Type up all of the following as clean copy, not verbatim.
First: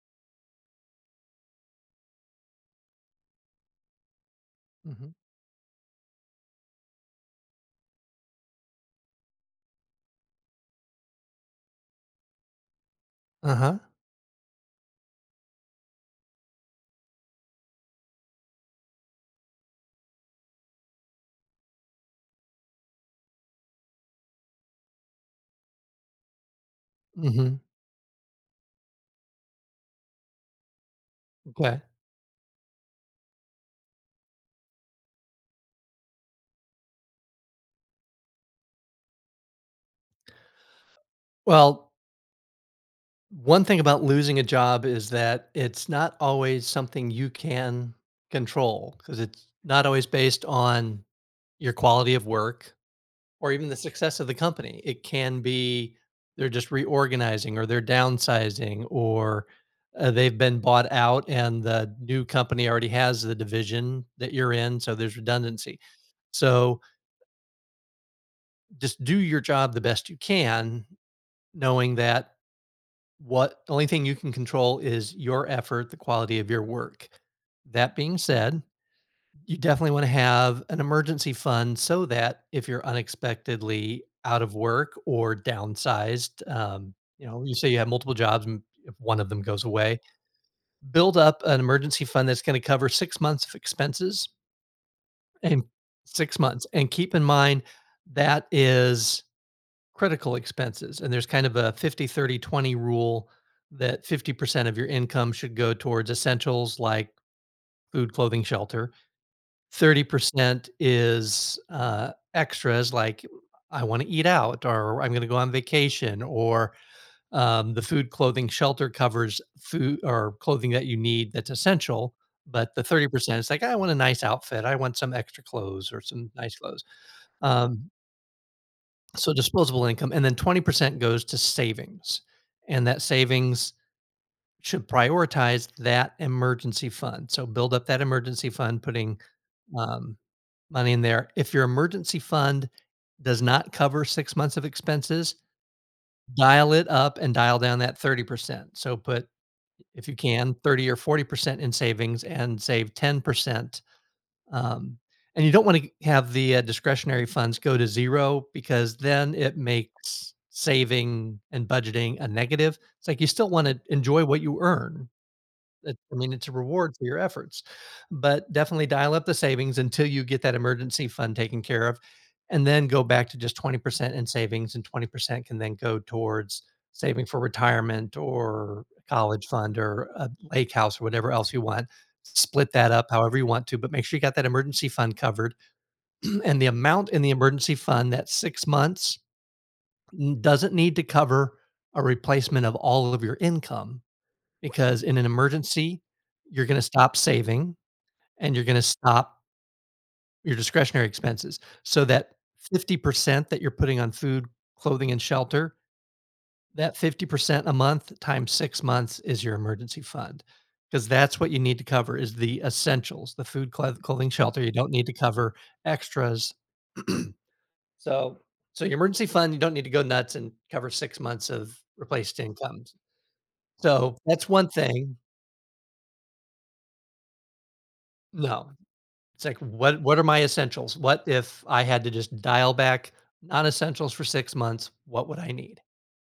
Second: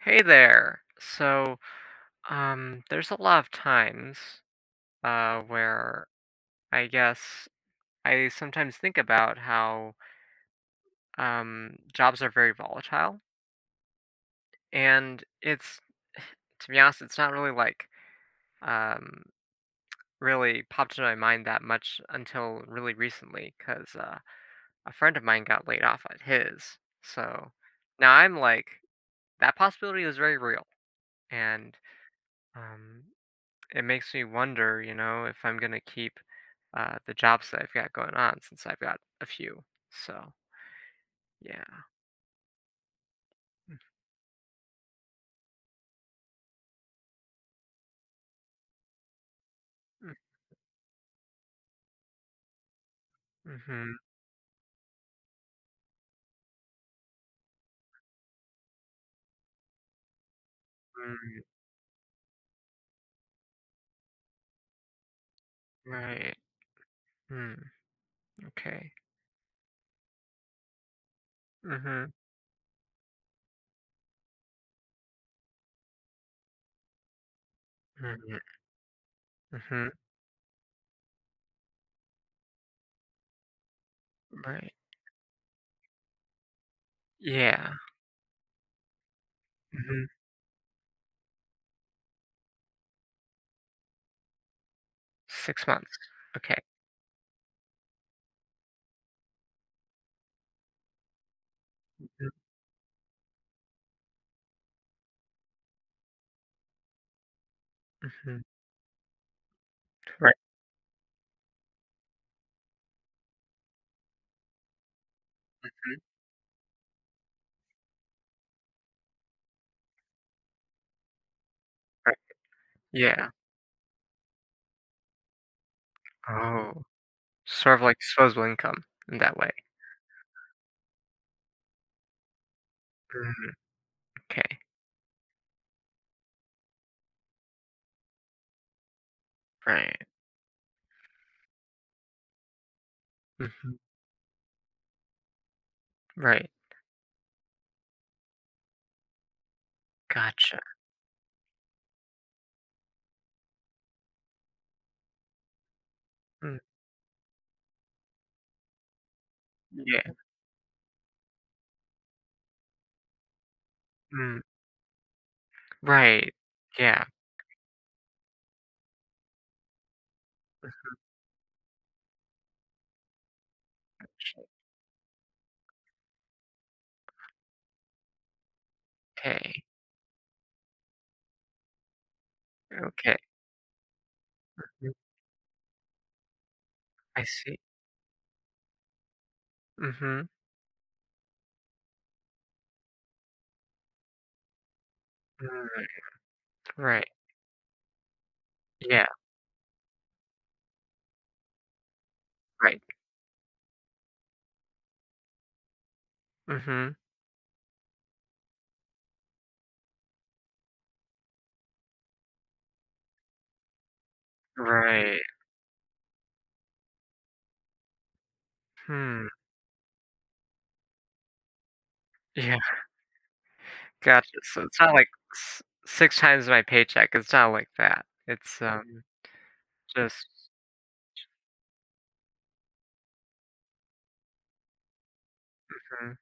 Hey there. So, there's a lot of times Mhm. Where I guess I sometimes think about how jobs are very volatile, Uh-huh. and it's, to be honest, it's not really like um, really popped into my mind that much until really recently, because a friend of mine got laid off at his. So Mhm. now I'm like, that possibility is very real, and Okay. um, it makes me wonder, you know, if I'm gonna keep the jobs that I've got going on since I've got a few. So yeah. Well, one Mm, thing about losing a job is that it's not always something you can control because it's not always mm, based on your quality of work or even the mhm. success of the company. It can be they're just reorganizing or they're downsizing or they've been bought out Mm, and the new company already has the division that you're in. So there's redundancy. right. So Mm, okay. just do your job the best you can, knowing Mhm. that. What The only thing you can control is your effort, the quality of your work. That being Mhm. said, you definitely Mhm. want to have an emergency fund so that if you're unexpectedly out of Right. work or downsized, you say Yeah. you have multiple jobs and if one of them goes away, Mhm. build up an emergency fund that's going to cover 6 months of expenses and 6 months. six Okay. months. And keep in mind that is critical expenses. And there's kind of a fifty Mhm. thirty twenty rule that 50% of your income should go towards essentials like food, Mhm. clothing, shelter. Right. 30% is extras like I want to eat out or I'm going to go on Mhm. vacation, or the food, clothing, shelter covers food or clothing that you need that's essential. Right. But the Yeah. 30% is like, I want a nice outfit. I want some extra clothes or some nice clothes. Oh. Sort of Um, like disposable income in so that way. disposable income, and then 20% goes to savings. And that Mm, savings okay. should prioritize that emergency fund. So build up that emergency fund, putting Right. um, money in there. If your emergency fund does not Mhm. cover 6 months of expenses, Right. dial it up and dial down that 30%. So put, if you can, Gotcha. 30 or 40% in savings and save 10%. um, and you don't want to have the Mm, discretionary funds go to zero because then it yeah. makes saving and budgeting a negative. It's like you still want to enjoy Mm, what you earn. It I mean, right. it's a reward for Yeah. your efforts, but definitely dial up the savings until you get that emergency fund taken care of, and then go back to just 20% in Gotcha. savings, and 20% can then go towards saving for retirement or a college Okay. fund or a lake house or whatever else you want. Split that up Okay. however you want to, but make sure you got that emergency Mm, fund covered. And the amount in I the see. emergency fund, that 6 months, Mhm. n doesn't need to cover a replacement of all of your income, because in an Mm, emergency, you're gonna right. stop saving and you're gonna Yeah, stop your discretionary expenses. So that right. 50% that you're putting on food, clothing, and shelter, Mhm. that 50% a month times 6 months is your emergency fund, because that's what you need to cover, is the essentials, the food, clothing, shelter. You don't need to Right. cover extras, so so your emergency Hmm. fund, you don't need to go nuts and cover 6 months of replaced Yeah, incomes. So gotcha. that's So one it's not like thing. s 6 times my paycheck, it's not like that. It's, No, it's like, what are just. my essentials? What if I had to just dial back non-essentials for 6 months, what would I need? Mm,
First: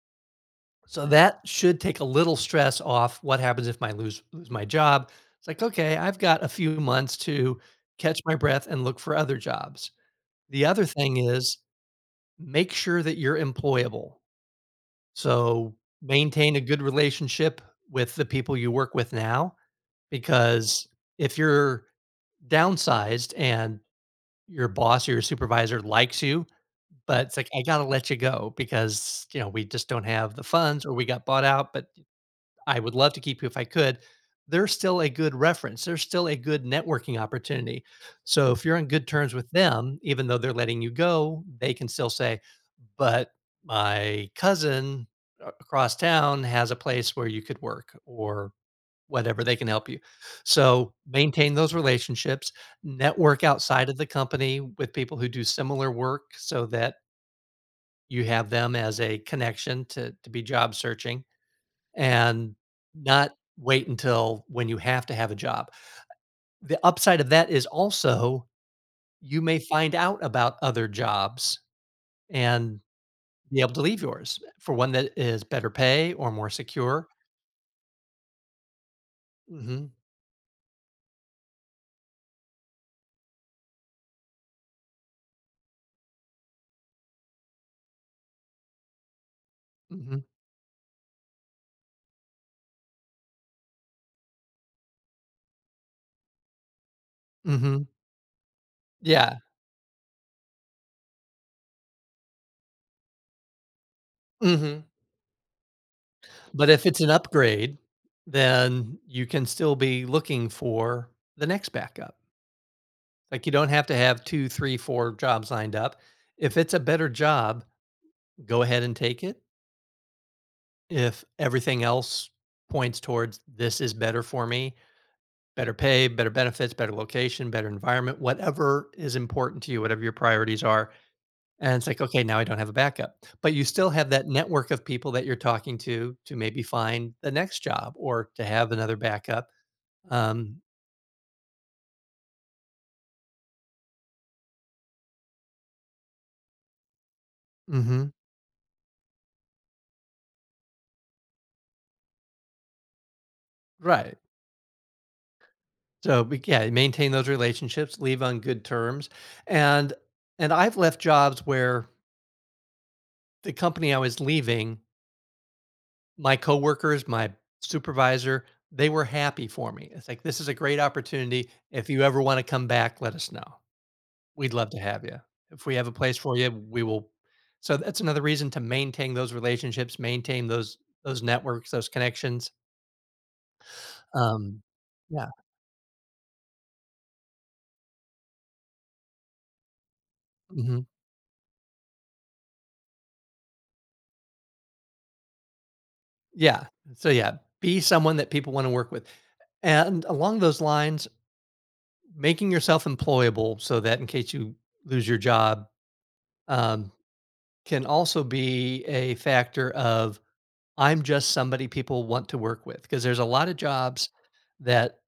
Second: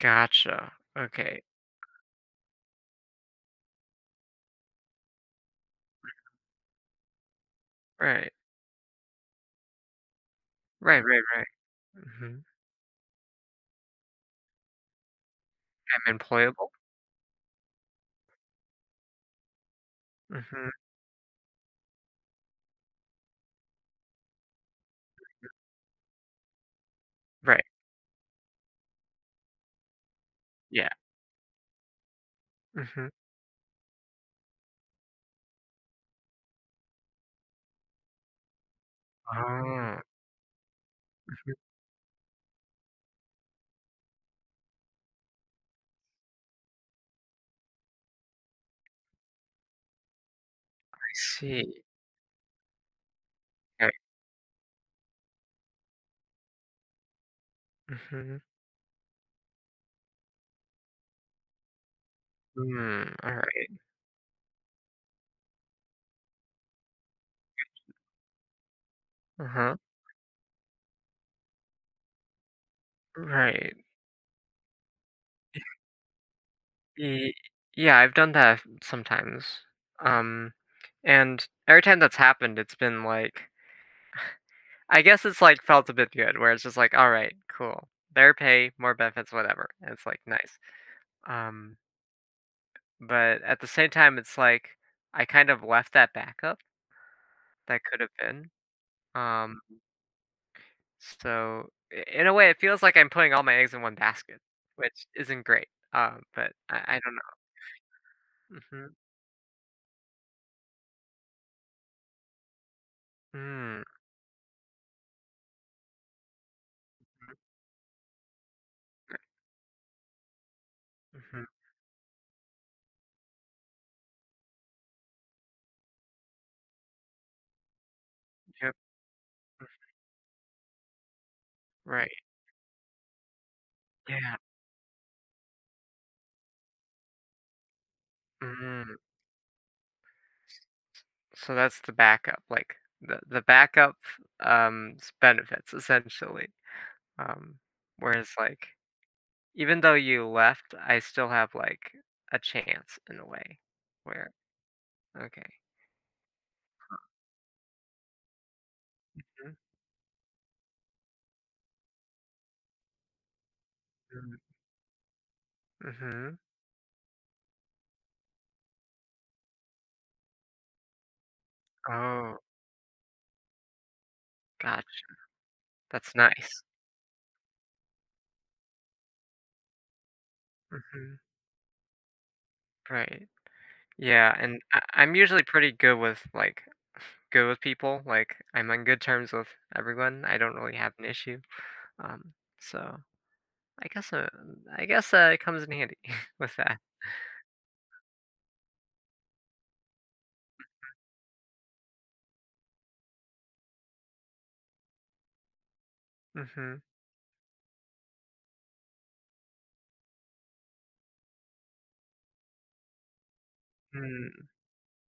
gotcha. So that Okay. should take a little stress off what happens if I lose my job. It's like, okay, I've got a few months to catch Right. my breath and look for other jobs. The other Right, thing right, right. is Mhm. make sure that you're employable. So I'm maintain a employable? good relationship with the people you work with now, Mhm. because if you're downsized and your boss or your supervisor likes you, but it's like, "I Right. gotta let you go because, you know, we just don't have the funds Yeah. or we got bought out, but I would Mhm. love to keep you if I could." They're still a good reference. They're still a good networking opportunity. So if you're on good terms with Oh. them, even though they're letting you go, Mhm. they can still say, "But my cousin a across town has a place where you could work," or whatever, they can help you. So, I maintain those see. relationships, network outside Right. of the company with people who do similar work, so that you Mhm. have them as a connection to be job searching and Mm, not alright. wait until when you have to have a job. The upside of that is also you may Uh-huh. find out about other jobs and be able Right. to leave yours for one that is better pay or more secure. Y yeah, I've done that sometimes, Mhm, um, and every time that's happened, it's been like I guess it's, like, felt a bit good where it's just like, "Alright, cool. Better pay, more benefits, whatever," and it's mhm, like, "Nice." Um, but at the same time, it's like I kind of left that backup that mhm. could have been, Yeah, um, so I in a way, it feels like I'm putting all my eggs in one basket, mhm. which isn't great, but But if I it's I an don't know. upgrade, Mhm. then you can still be looking for the next backup. Like you don't Mm. have to have two, three, four jobs lined up. If it's a better Mhm. job, go ahead and take it. If Mhm. everything else points towards this is better for me, better pay, better benefits, better location, better environment, Yep. whatever is important to you, whatever your priorities are. And it's like, Right. okay, now I don't have a backup. But you still have that Yeah. network of people that you're talking to maybe find the next job or to have another Mm, backup. Um, so that's the backup, like, the backup, s benefits, essentially, um, mhm, whereas, like, even though you left, I still have, like, a chance in a way right. where. Okay. So, but yeah, maintain those relationships, leave on good terms, Mhm, and and I've left jobs where the company I was mhm, leaving, my mhm. coworkers, my supervisor, they were happy for me. It's like this is a great opportunity. If you ever want Oh, to come back, let us know. We'd love to have gotcha. you. If we have a That's place for you, nice. we will. So that's another reason to maintain those relationships, maintain those Mhm, those networks, those connections. right. Yeah, and Um, I'm yeah. usually pretty good with, like good with people, like, I'm on good terms with everyone, I don't really Mhm. have an issue, um, so I guess, uh, I guess, it comes in handy with Yeah. that. So yeah, be someone that people want to work with. And along those lines, making yourself employable so that in case you lose your job, Mhm. um, can also be a factor of I'm just somebody people want to work with. Because there's a lot of jobs Mm, that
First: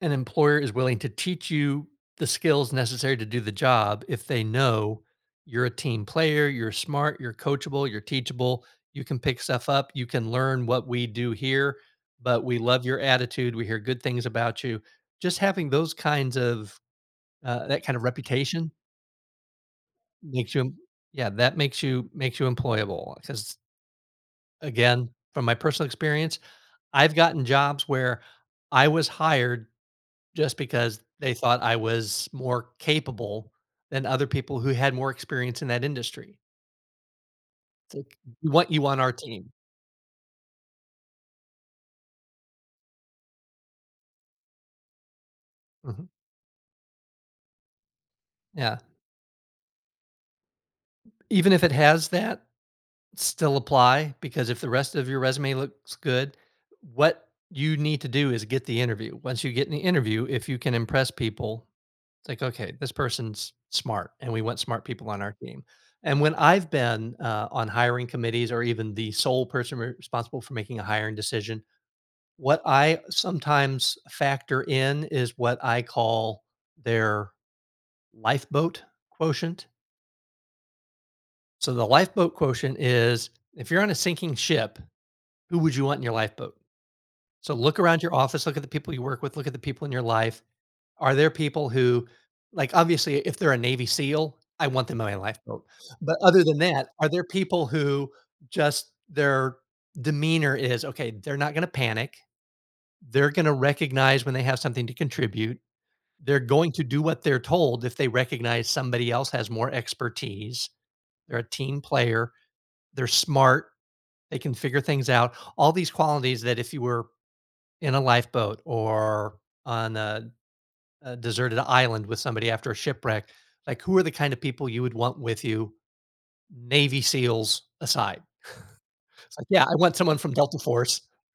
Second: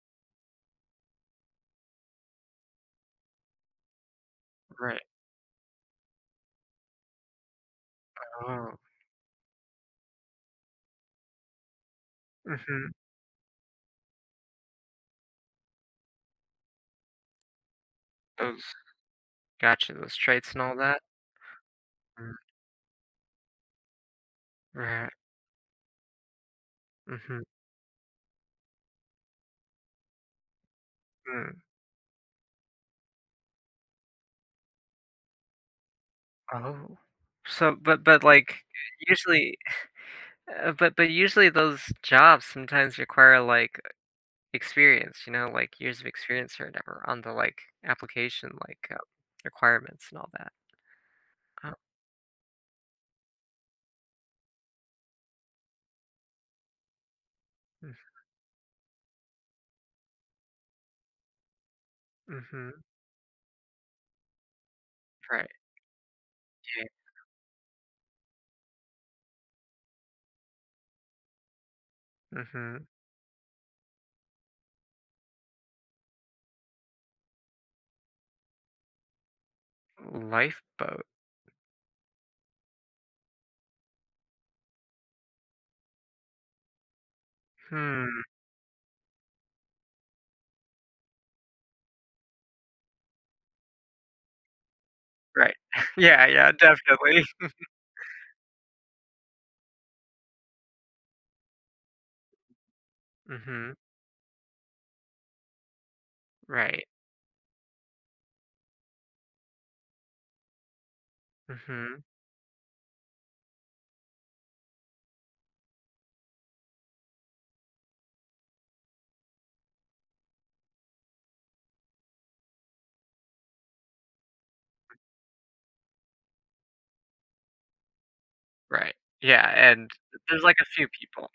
an employer is willing to teach you the skills necessary to do the job if they know right. you're a team player, you're smart, you're coachable, you're teachable, Oh. you can pick stuff up, you can learn what we do here, but we love Mhm. your attitude, we hear good things about you. Just having those kinds of that kind of Those reputation Gotcha, those traits makes and you, all that? yeah, that makes you Mm, makes you employable, because again, right. from my personal experience, I've Mhm. gotten jobs where I was hired just because they Mm. thought I was more capable than other people who had more experience in that industry. Oh. So It's but like, but, "We like, want you on our team." usually but usually those jobs sometimes require, like, experience, you know, like, years of Mhm, experience or whatever on the, like, application, yeah. like, requirements and all that. Even if it Oh, has that, still apply, because if the rest of your resume looks good, what you mm, need to do is get the interview. Once you get in the interview, if you can impress people, it's like, "Okay, mhm. this person's smart, and we want smart people on our Right, team." And when I've yeah. been, on hiring committees or even the sole person responsible for making a hiring decision, what Mhm. I sometimes factor in is what I call their lifeboat quotient. Lifeboat. So the lifeboat quotient is if you're on a sinking ship, who would you want in your lifeboat? So look around your Hmm. office, look at the people you work with, look at the people in your life. Are there people who, like, obviously, if they're a Navy SEAL, I want them in my Right. lifeboat. But Yeah, other yeah, than that, are there definitely. people who just their demeanor is okay, they're not going to panic. They're going to Mhm. recognize when they have something to contribute. They're going to Right. do what they're told if they recognize somebody else has more expertise. They're a team Mhm. player. They're smart. They can figure things out. All these qualities that if you were in a lifeboat or on a deserted island with somebody after a shipwreck, like who are the kind of people you would want with you? Navy SEALs aside. Right. Like, Yeah, yeah, I and want someone from there's, like, Delta a few Force. people.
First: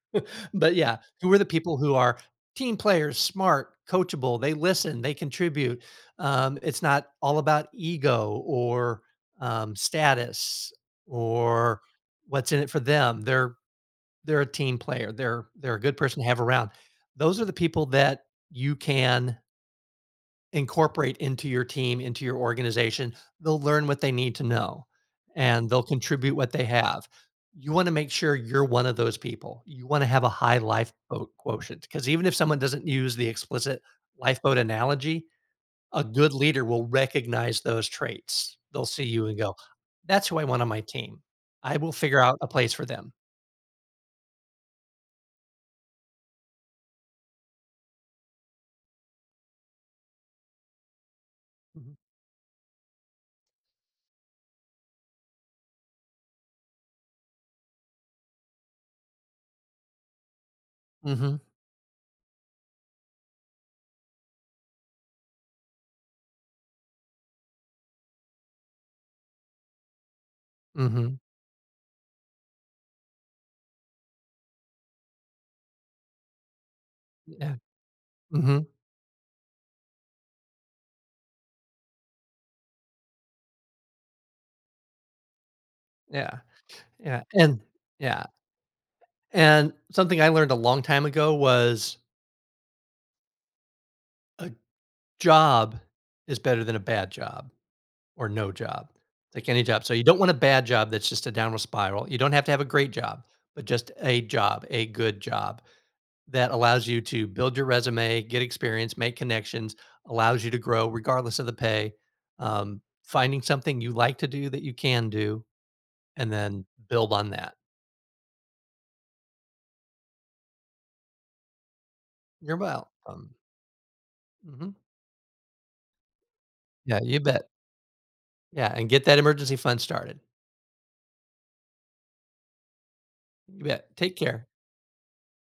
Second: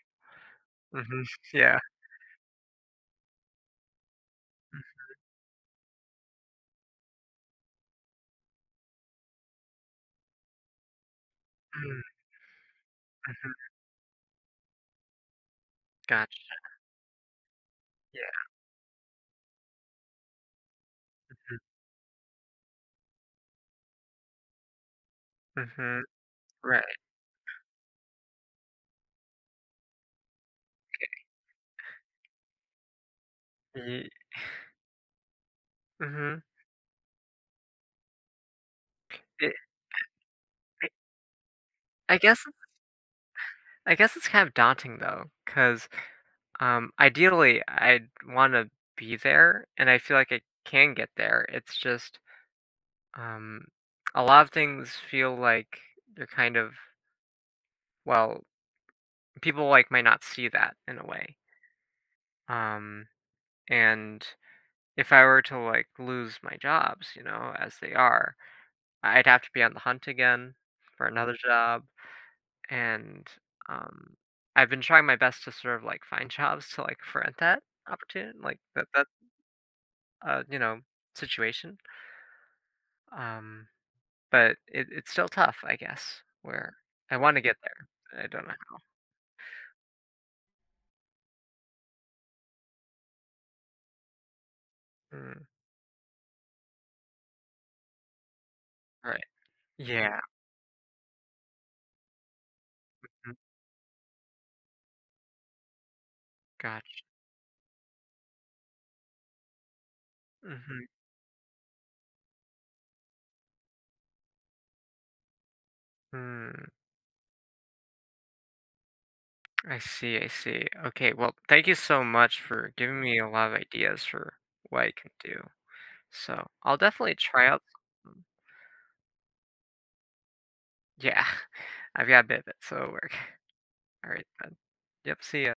But yeah, Mhm. who are the people Yeah. who are team players, smart, coachable, they listen, they contribute. It's not all about ego or status, or Mm, what's in it for them. They're mhm. A team player. They're a good person to have Gotcha. around. Those are the people that Yeah. you can incorporate into your team, into your organization. They'll learn what they need to know and Mhm. they'll Mhm. contribute what they Right. have. You want to make sure you're one of those people. You want to have a high lifeboat quotient, because even if someone doesn't use the explicit Ye lifeboat analogy, a good Mhm. leader will recognize those traits. They'll see you and It go, "That's who I want on my it team. I will I figure out guess a place for them." I guess it's kind of daunting, though, 'cause, ideally, I'd wanna be there, and I feel like I can get there. It's Mhm. just, um, a lot of things feel like they're kind of, well, people, like, might not see that in a Mhm. way. Um And if I were to like lose my jobs, you know, as they are, I'd have to be on the hunt again for Mhm. another job. And um, I've been trying my best to sort of like find jobs to like prevent Yeah. that opportunity, like Mhm. that uh, you know situation. Um, but it's still tough, I guess. Yeah. Where I Yeah. want to get And there, yeah. I don't know. And something I learned a long time ago was a How. Mm, job is better than a bad job or no job. right. It's like any job. So you don't Yeah. want a bad job that's just a downward spiral. You don't have to have a great job, Mm, but just a job, a good job that allows gotcha. you to build your resume, get experience, make connections, allows you to grow Mm-hmm. regardless of the pay. Finding something you like to do that you can do, and then Hmm. build on that. I see, I see. Okay, well, thank you so much You're for giving me a welcome. lot of ideas for Hmm, what I can do. So I'll yeah, definitely you try bet. out. some- Yeah, and get that emergency fund started. Yeah, I've got a bit of it, so it'll work. You bet. All Take right, care. then. Yep, see ya.